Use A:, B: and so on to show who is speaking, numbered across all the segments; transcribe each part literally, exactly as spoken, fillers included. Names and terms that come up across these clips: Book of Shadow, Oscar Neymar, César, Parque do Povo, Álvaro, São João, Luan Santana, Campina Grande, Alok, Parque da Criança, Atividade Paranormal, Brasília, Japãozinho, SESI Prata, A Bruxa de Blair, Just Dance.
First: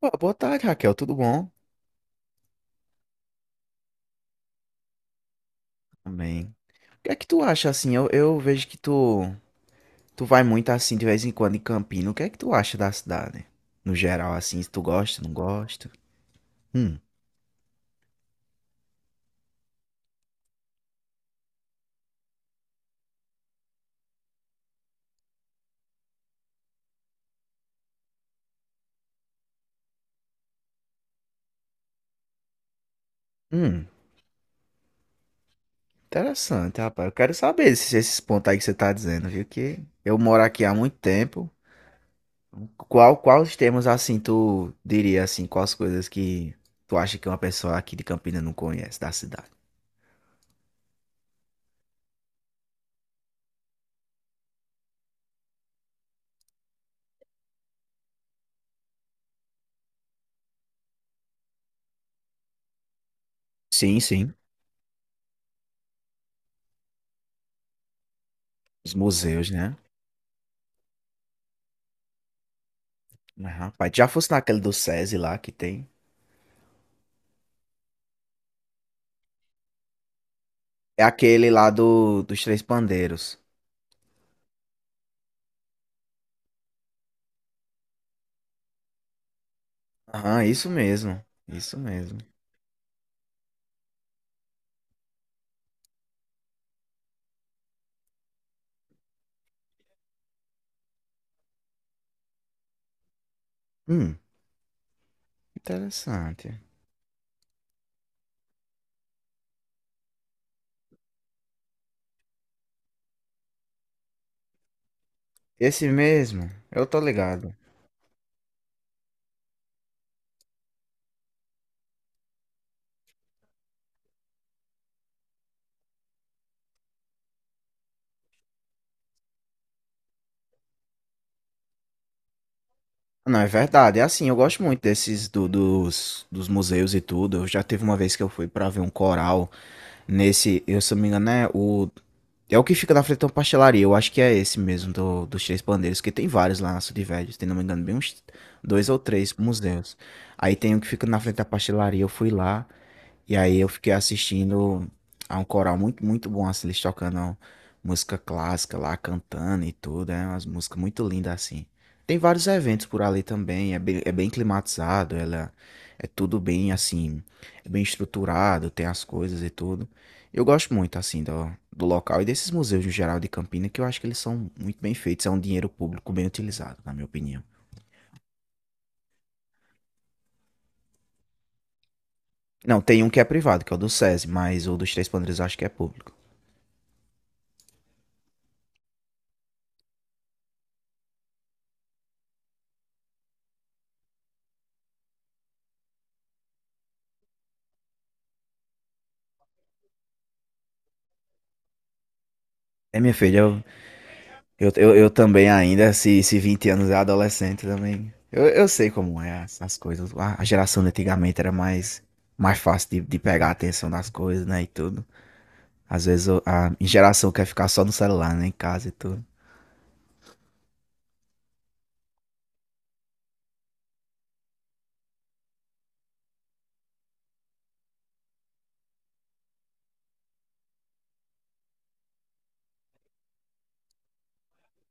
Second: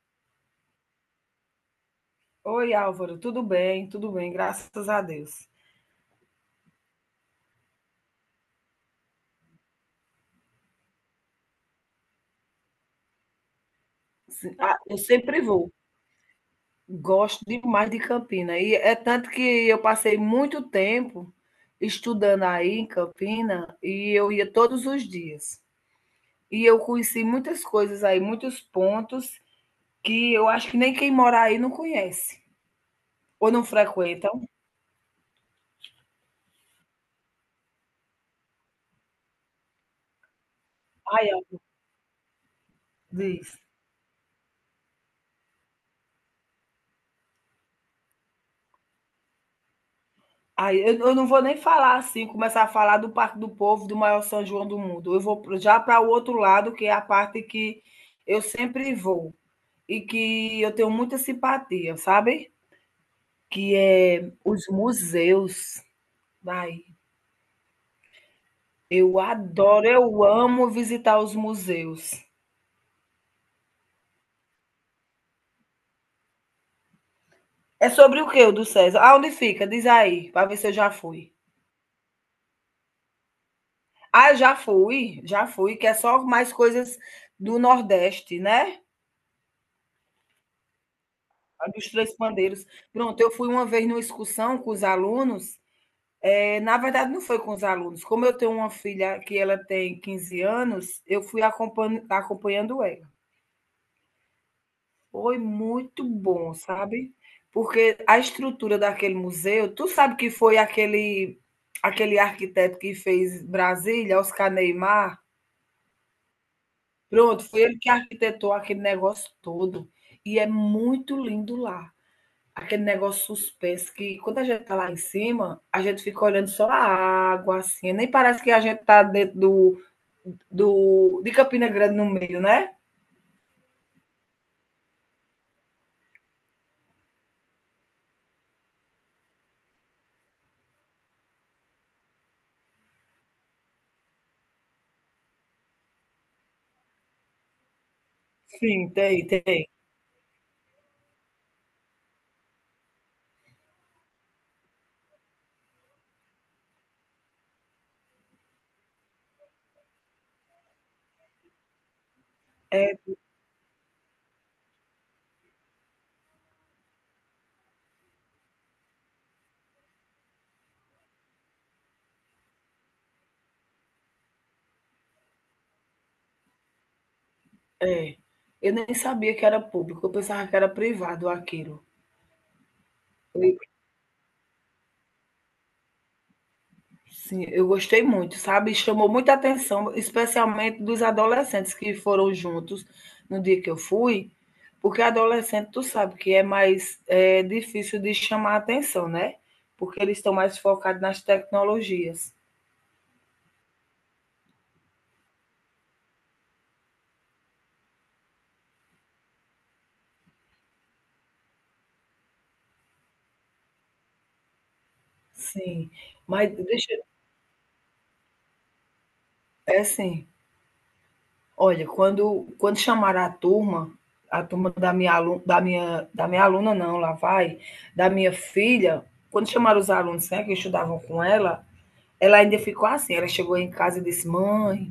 A: Pô, boa tarde, Raquel, tudo bom?
B: Oi, Álvaro, tudo bem? Tudo bem, graças a Deus.
A: Também. O que é que tu acha assim? Eu, eu vejo que tu, tu vai muito assim de vez em quando em Campina. O que é que tu acha da cidade? No geral,
B: Sim,
A: assim, se
B: ah,
A: tu
B: Eu
A: gosta, não
B: sempre vou.
A: gosta? Hum.
B: Gosto demais de Campina. E é tanto que eu passei muito tempo estudando aí em Campina e eu ia todos os dias. E eu conheci muitas coisas aí, muitos pontos que eu acho que nem quem mora aí não conhece ou não
A: Hum,
B: frequentam.
A: interessante, rapaz. Eu quero saber esses, esses pontos aí que você tá dizendo, viu? Que eu moro aqui há muito
B: Ai,
A: tempo.
B: Álvaro,
A: Qual, quais
B: diz.
A: temas assim tu diria assim? Quais coisas que tu acha que uma pessoa aqui de Campina não conhece da cidade?
B: Aí, eu, eu não vou nem falar assim, começar a falar do Parque do Povo, do maior São João do mundo. Eu vou pro- já para o outro lado, que é a parte que eu sempre vou e que eu tenho muita simpatia, sabe? Que
A: Sim,
B: é
A: sim.
B: os museus. Ai,
A: Os
B: eu
A: museus, né?
B: adoro, eu amo visitar os museus.
A: Mas, rapaz, já fosse naquele do SESI lá que tem.
B: É sobre o que o do César? Ah, onde fica? Diz aí, para ver se eu já
A: É
B: fui.
A: aquele lá do, dos Três Pandeiros.
B: Ah, já fui, já fui, que é só mais coisas do Nordeste, né?
A: Aham, isso mesmo.
B: A
A: Isso
B: dos três
A: mesmo.
B: pandeiros. Pronto, eu fui uma vez numa excursão com os alunos. É, na verdade, não foi com os alunos. Como eu tenho uma filha que ela tem quinze anos, eu fui acompanhando. acompanhando ela.
A: Hum,
B: Foi muito bom,
A: interessante.
B: sabe? Porque a estrutura daquele museu, tu sabe que foi aquele aquele arquiteto que fez Brasília, Oscar Neymar?
A: Esse mesmo, eu tô
B: Pronto,
A: ligado.
B: foi ele que arquitetou aquele negócio todo. E é muito lindo lá. Aquele negócio suspenso que quando a gente tá lá em cima, a gente fica olhando só a água, assim, nem parece que a gente tá dentro do, do de Campina Grande no meio, né?
A: Não, é verdade. É assim, eu gosto muito desses do- dos, dos museus e tudo. Eu já teve uma vez que eu fui pra ver um coral nesse, eu se não me engano, é o. É o que fica na frente de uma pastelaria. Eu acho que é esse mesmo do, dos Três Pandeiros, que tem vários lá na Cidade Velha. Tem, não me engano, bem uns dois
B: Sim,
A: ou
B: tem,
A: três
B: tem.
A: museus. Aí tem um que fica na frente da pastelaria. Eu fui lá e aí eu fiquei assistindo a um coral muito, muito bom, assim, eles tocando música clássica lá, cantando e tudo. É umas músicas muito lindas assim. Tem vários eventos
B: É,
A: por ali também. É bem, é bem climatizado, ela é tudo bem assim, é bem estruturado, tem as coisas e tudo. Eu gosto muito, assim, do, do local e desses museus no geral de Campina, que eu acho que eles são muito bem feitos, é um dinheiro público bem utilizado, na minha opinião.
B: é eu nem sabia que era público, eu pensava que era privado aquilo.
A: Não, tem um que é
B: Eu
A: privado, que é o do SESI, mas o dos Três Pandeiros eu acho que é público.
B: Sim, eu gostei muito, sabe? Chamou muita atenção, especialmente dos adolescentes que foram juntos no dia que eu fui, porque adolescente, tu sabe que é mais é, difícil de chamar atenção, né? Porque eles estão mais focados nas tecnologias.
A: É, minha filha, eu, eu, eu, eu também ainda, se, se vinte anos é adolescente também, eu, eu sei como é as, as coisas. A, a geração de antigamente era mais, mais fácil de, de pegar a atenção das coisas, né, e tudo.
B: Sim,
A: Às vezes o-
B: mas
A: a
B: deixa,
A: geração quer ficar só no celular, né, em casa e tudo.
B: é assim, olha, quando, quando chamaram a turma, a turma da minha aluna, da minha, da minha aluna não, lá vai, da minha filha, quando chamaram os alunos, né, que estudavam com ela, ela ainda ficou assim, ela chegou em casa e disse, mãe,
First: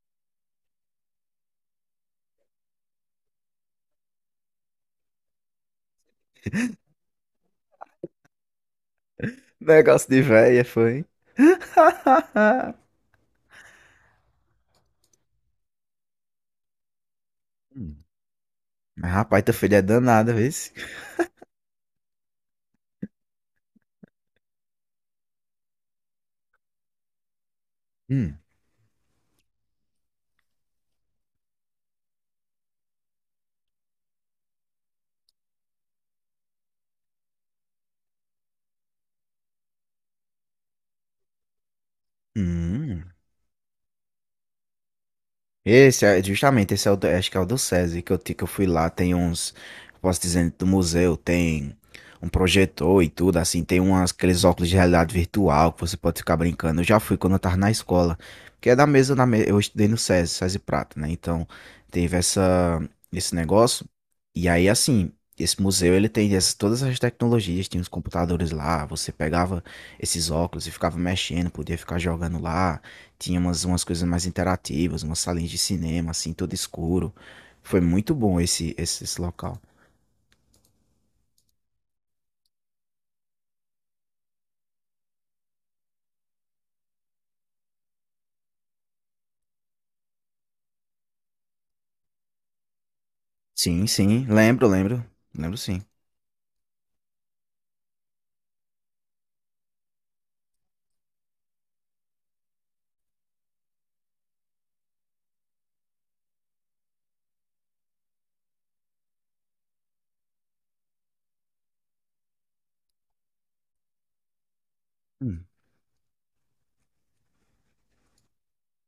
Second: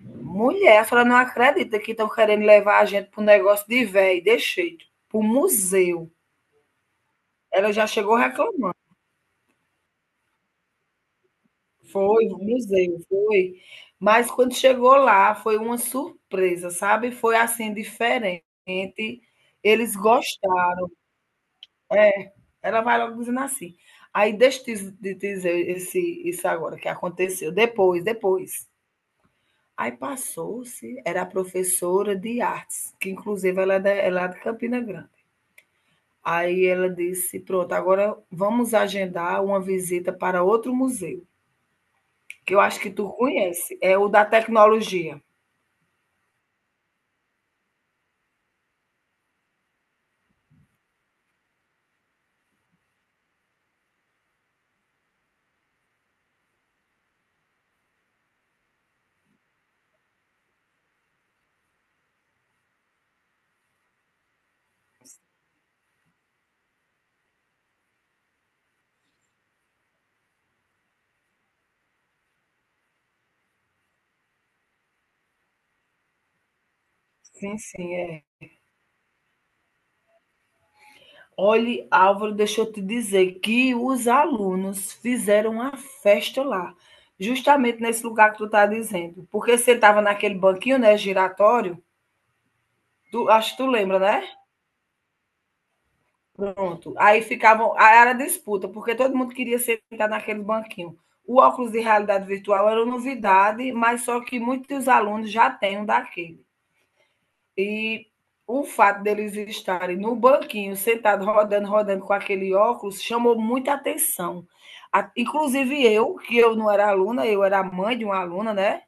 B: mulher, a senhora não acredita que estão querendo levar a gente para um negócio de velho, deixei, para o museu. Ela já chegou reclamando.
A: Negócio de véia, foi.
B: Foi, no museu, foi. Mas quando chegou lá, foi uma surpresa, sabe? Foi assim, diferente.
A: Rapaz, teu filho é
B: Eles
A: danado, vê se.
B: gostaram. É, ela vai logo dizendo assim. Aí deixa eu te dizer esse, isso agora que aconteceu. Depois,
A: Hum.
B: depois. Aí passou-se, era a professora de artes, que inclusive ela é da- ela é lá de Campina Grande. Aí ela disse: pronto, agora vamos agendar uma visita para outro museu, que eu acho que
A: Hum.
B: tu conhece, é o da tecnologia.
A: Esse é justamente, esse é o do, acho que é o do SESI que eu, ti- que eu fui lá, tem uns, posso dizer, do museu, tem um projetor e tudo, assim, tem umas, aqueles óculos de realidade virtual que você pode ficar brincando. Eu já fui quando eu tava na escola, que é da mesma, da me- eu estudei no SESI, SESI Prata, né? Então, teve essa, esse negócio. E aí, assim, esse museu, ele tem essas, todas as tecnologias, tinha os computadores lá, você pegava esses óculos e ficava mexendo, podia ficar jogando lá. Tinha umas, umas coisas mais interativas, umas salinhas de cinema, assim, todo escuro.
B: Sim,
A: Foi
B: sim,
A: muito
B: é.
A: bom esse, esse, esse local.
B: Olhe, Álvaro, deixa eu te dizer que os alunos fizeram uma festa lá, justamente nesse lugar que tu tá dizendo. Porque sentava naquele banquinho, né, giratório, tu, acho que tu
A: Sim,
B: lembra, né?
A: sim, lembro, lembro. Lembro sim.
B: Pronto. Aí ficavam. Aí era disputa, porque todo mundo queria sentar naquele banquinho. O óculos de realidade virtual era novidade, mas só que muitos alunos já têm um daquele. E o fato deles estarem no banquinho, sentado, rodando, rodando com aquele óculos, chamou muita atenção. A-
A: Hum.
B: Inclusive eu, que eu não era aluna, eu era mãe de uma aluna, né?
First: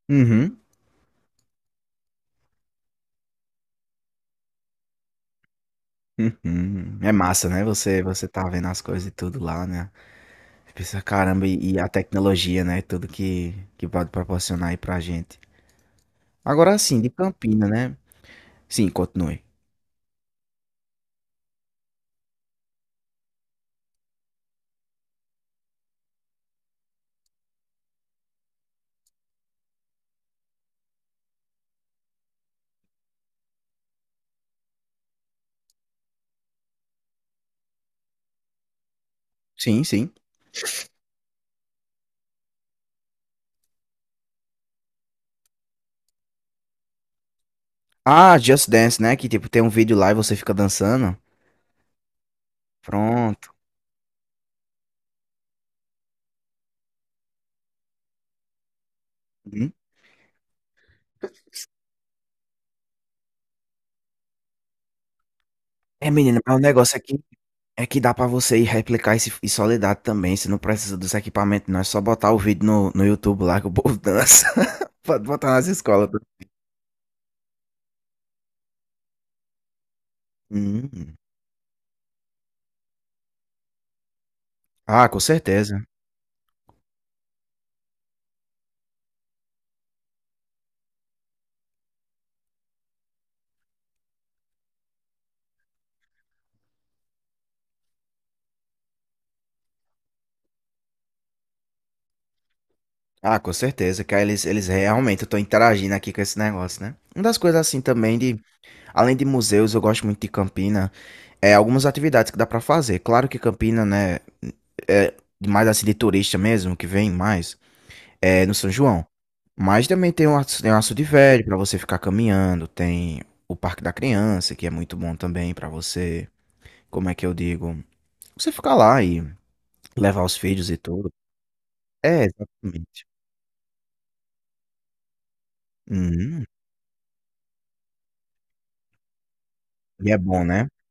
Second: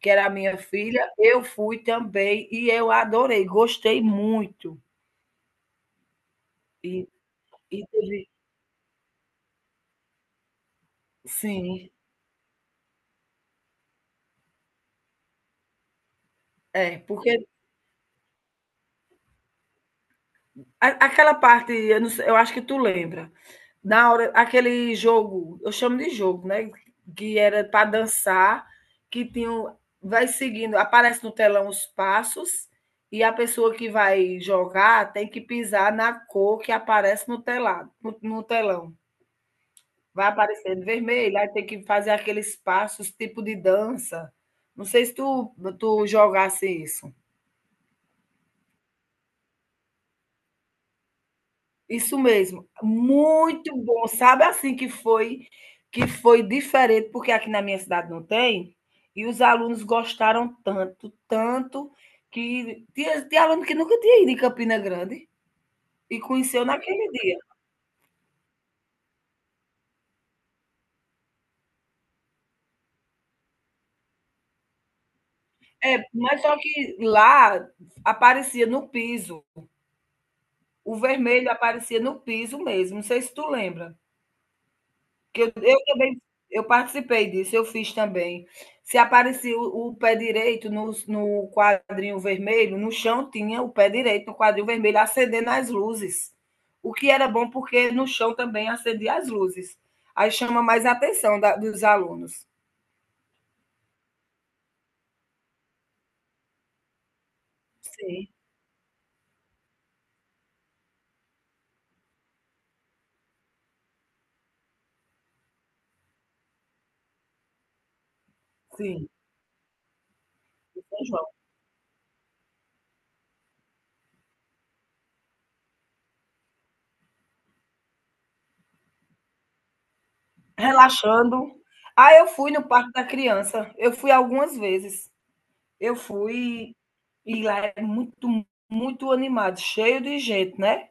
B: Que era a minha
A: Uhum.
B: filha, eu fui também e eu adorei, gostei muito.
A: Uhum.
B: E,
A: É massa, né?
B: e
A: Você,
B: teve,
A: você tá vendo as coisas e tudo lá, né? Você pensa, caramba, e, e a
B: sim,
A: tecnologia, né? Tudo que, que pode proporcionar aí pra gente. Agora
B: é,
A: sim, de
B: porque
A: Campina, né? Sim, continue.
B: A- Aquela parte, eu, não sei- eu acho que tu lembra. Na hora, aquele jogo, eu chamo de jogo, né? Que era para dançar, que tinha, um- vai seguindo, aparece no telão os passos e a pessoa que vai jogar tem que pisar na cor que aparece no telado, no, no telão.
A: Sim, sim.
B: Vai aparecendo vermelho, aí tem que fazer aqueles passos, tipo de dança. Não sei se tu, tu jogasse isso.
A: Ah, Just Dance, né? Que tipo, tem um vídeo lá e você fica dançando.
B: Isso mesmo,
A: Pronto.
B: muito bom. Sabe assim que foi que foi diferente, porque aqui na minha cidade não tem, e os
A: Uhum.
B: alunos gostaram tanto, tanto, que tinha, tinha aluno que nunca tinha ido em Campina Grande
A: É,
B: e
A: menina, mas o
B: conheceu
A: negócio
B: naquele
A: aqui.
B: dia.
A: É que dá pra você ir replicar esse em Soledade também. Você não precisa dos equipamentos, não. É só botar o vídeo no, no YouTube lá que o povo dança. Pode botar nas
B: É,
A: escolas.
B: mas só que lá aparecia no piso, o
A: Hum.
B: vermelho aparecia no piso mesmo, não sei se tu lembra.
A: Ah, com
B: Que eu,
A: certeza.
B: eu também eu participei disso, eu fiz também. Se aparecia o, o pé direito no, no quadrinho vermelho, no chão tinha o pé direito no quadrinho vermelho acendendo as luzes. O que era bom porque no chão também acendia as luzes. Aí chama mais a atenção da- dos alunos.
A: Ah, com certeza. Que aí eles, eles realmente estão interagindo aqui com esse negócio, né? Uma das coisas assim também
B: Sim,
A: de, além de museus, eu gosto muito de Campina, é algumas atividades que dá pra fazer. Claro que Campina, né, é mais assim de turista mesmo, que vem mais. É no São João.
B: sim,
A: Mas também tem um Aço, tem o Aço
B: São João.
A: Velho para você ficar caminhando, tem o Parque da Criança, que é muito bom também para você, como é que eu digo, você ficar lá e levar os filhos e tudo.
B: Relaxando. Ah,
A: É,
B: eu fui no Parque da
A: exatamente.
B: Criança. Eu fui algumas vezes. Eu
A: Uhum.
B: fui e lá é muito, muito animado, cheio
A: E é
B: de
A: bom,
B: gente,
A: né?
B: né?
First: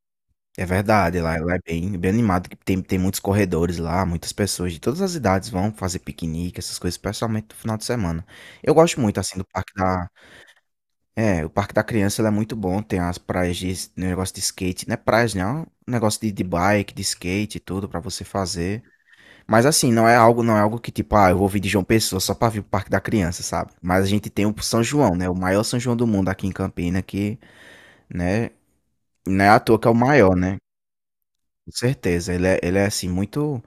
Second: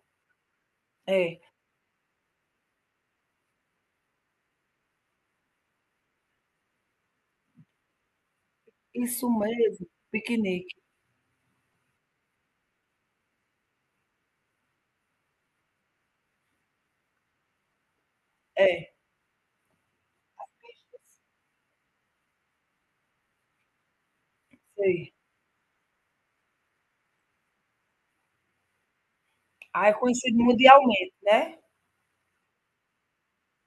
A: É verdade, lá,
B: É.
A: lá é bem, bem animado, que tem, tem muitos corredores lá, muitas pessoas de todas as idades vão fazer piquenique, essas coisas, especialmente no final de semana. Eu gosto muito,
B: Isso
A: assim, do Parque
B: mesmo,
A: da.
B: piquenique.
A: É, o Parque da Criança ele é muito bom, tem as praias de s- negócio de skate, não é praias, né? É um negócio de, de bike, de skate e tudo pra você fazer.
B: É,
A: Mas assim, não é algo, não é algo que tipo, ah, eu vou vir de João Pessoa só pra vir pro Parque da Criança, sabe? Mas a gente tem o São
B: sei.
A: João, né? O maior São João do mundo aqui em Campina, que, né, não é à toa que
B: Ah,
A: é
B: é
A: o maior,
B: conhecido
A: né?
B: mundialmente, né.
A: Com certeza, ele é, ele é assim muito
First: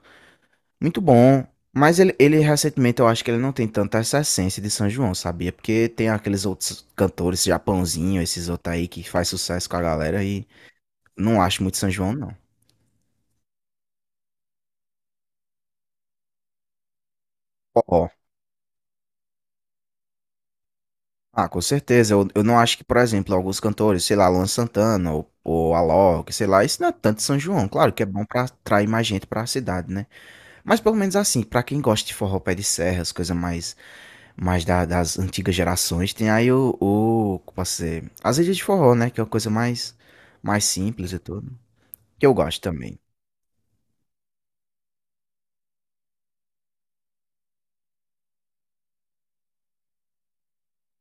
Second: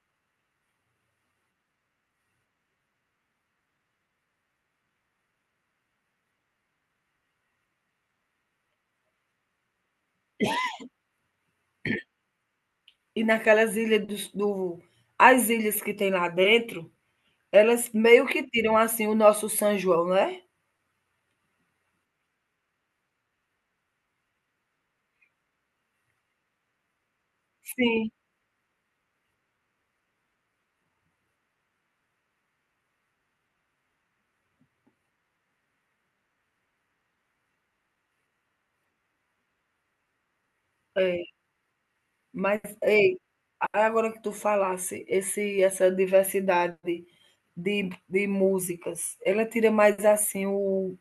A: muito bom. Mas ele, ele recentemente eu acho que ele não tem tanta essa essência de São João, sabia? Porque tem aqueles outros cantores, Japãozinho, esses outros aí que faz sucesso com a galera e não acho muito São João, não.
B: E naquelas ilhas dos do as ilhas que tem lá dentro, elas
A: Ó.
B: meio que tiram, assim, o nosso São João, né.
A: Ah, com certeza. Eu, eu não acho que, por exemplo, alguns cantores, sei lá, Luan Santana ou, ou Alok, sei lá, isso não é tanto São João. Claro que é
B: Sim,
A: bom pra atrair mais gente pra cidade, né? Mas pelo menos assim, pra quem gosta de forró pé de serra, as coisas mais mais da- das antigas gerações. Tem aí o, o, como posso dizer, as ilhas de forró, né? Que é uma coisa mais, mais simples e
B: é.
A: tudo. Que eu
B: Mas,
A: gosto também.
B: ei, agora que tu falasse, esse essa diversidade de de músicas, ela tira mais, assim, o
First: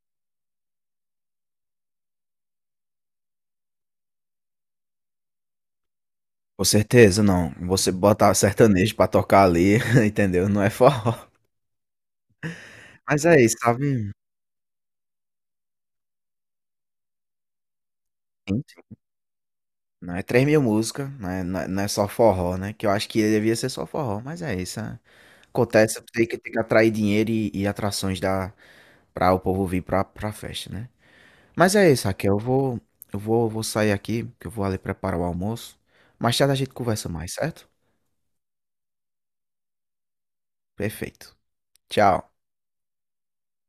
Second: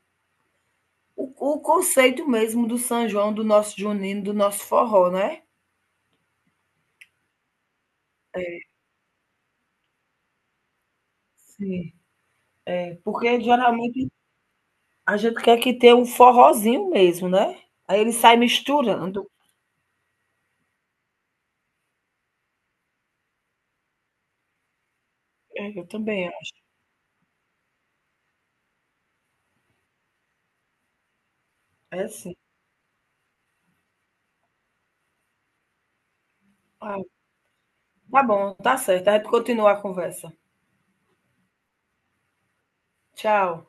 B: o o conceito mesmo do São João, do nosso junino, do nosso forró, né.
A: Com certeza, não. Você botar sertanejo pra tocar ali, entendeu? Não é forró.
B: Sim, é,
A: Mas
B: porque
A: é isso,
B: geralmente
A: sabe?
B: a gente quer que tenha um forrozinho mesmo, né. Aí ele sai
A: Sim, sim.
B: misturando.
A: Não é três mil músicas, não é, não é não é só forró, né? Que eu acho que devia ser só forró, mas é isso. Né?
B: É, eu
A: Acontece, tem
B: também
A: que, tem que
B: acho.
A: atrair dinheiro e, e atrações da, pra o povo vir pra, pra festa, né? Mas é isso,
B: É
A: Raquel.
B: sim.
A: Eu vou, eu vou, vou sair aqui, que eu vou ali preparar o almoço. Mais tarde a gente
B: Ah,
A: conversa mais, certo?
B: tá bom, tá certo. A gente continua a conversa.
A: Perfeito. Tchau.
B: Tchau.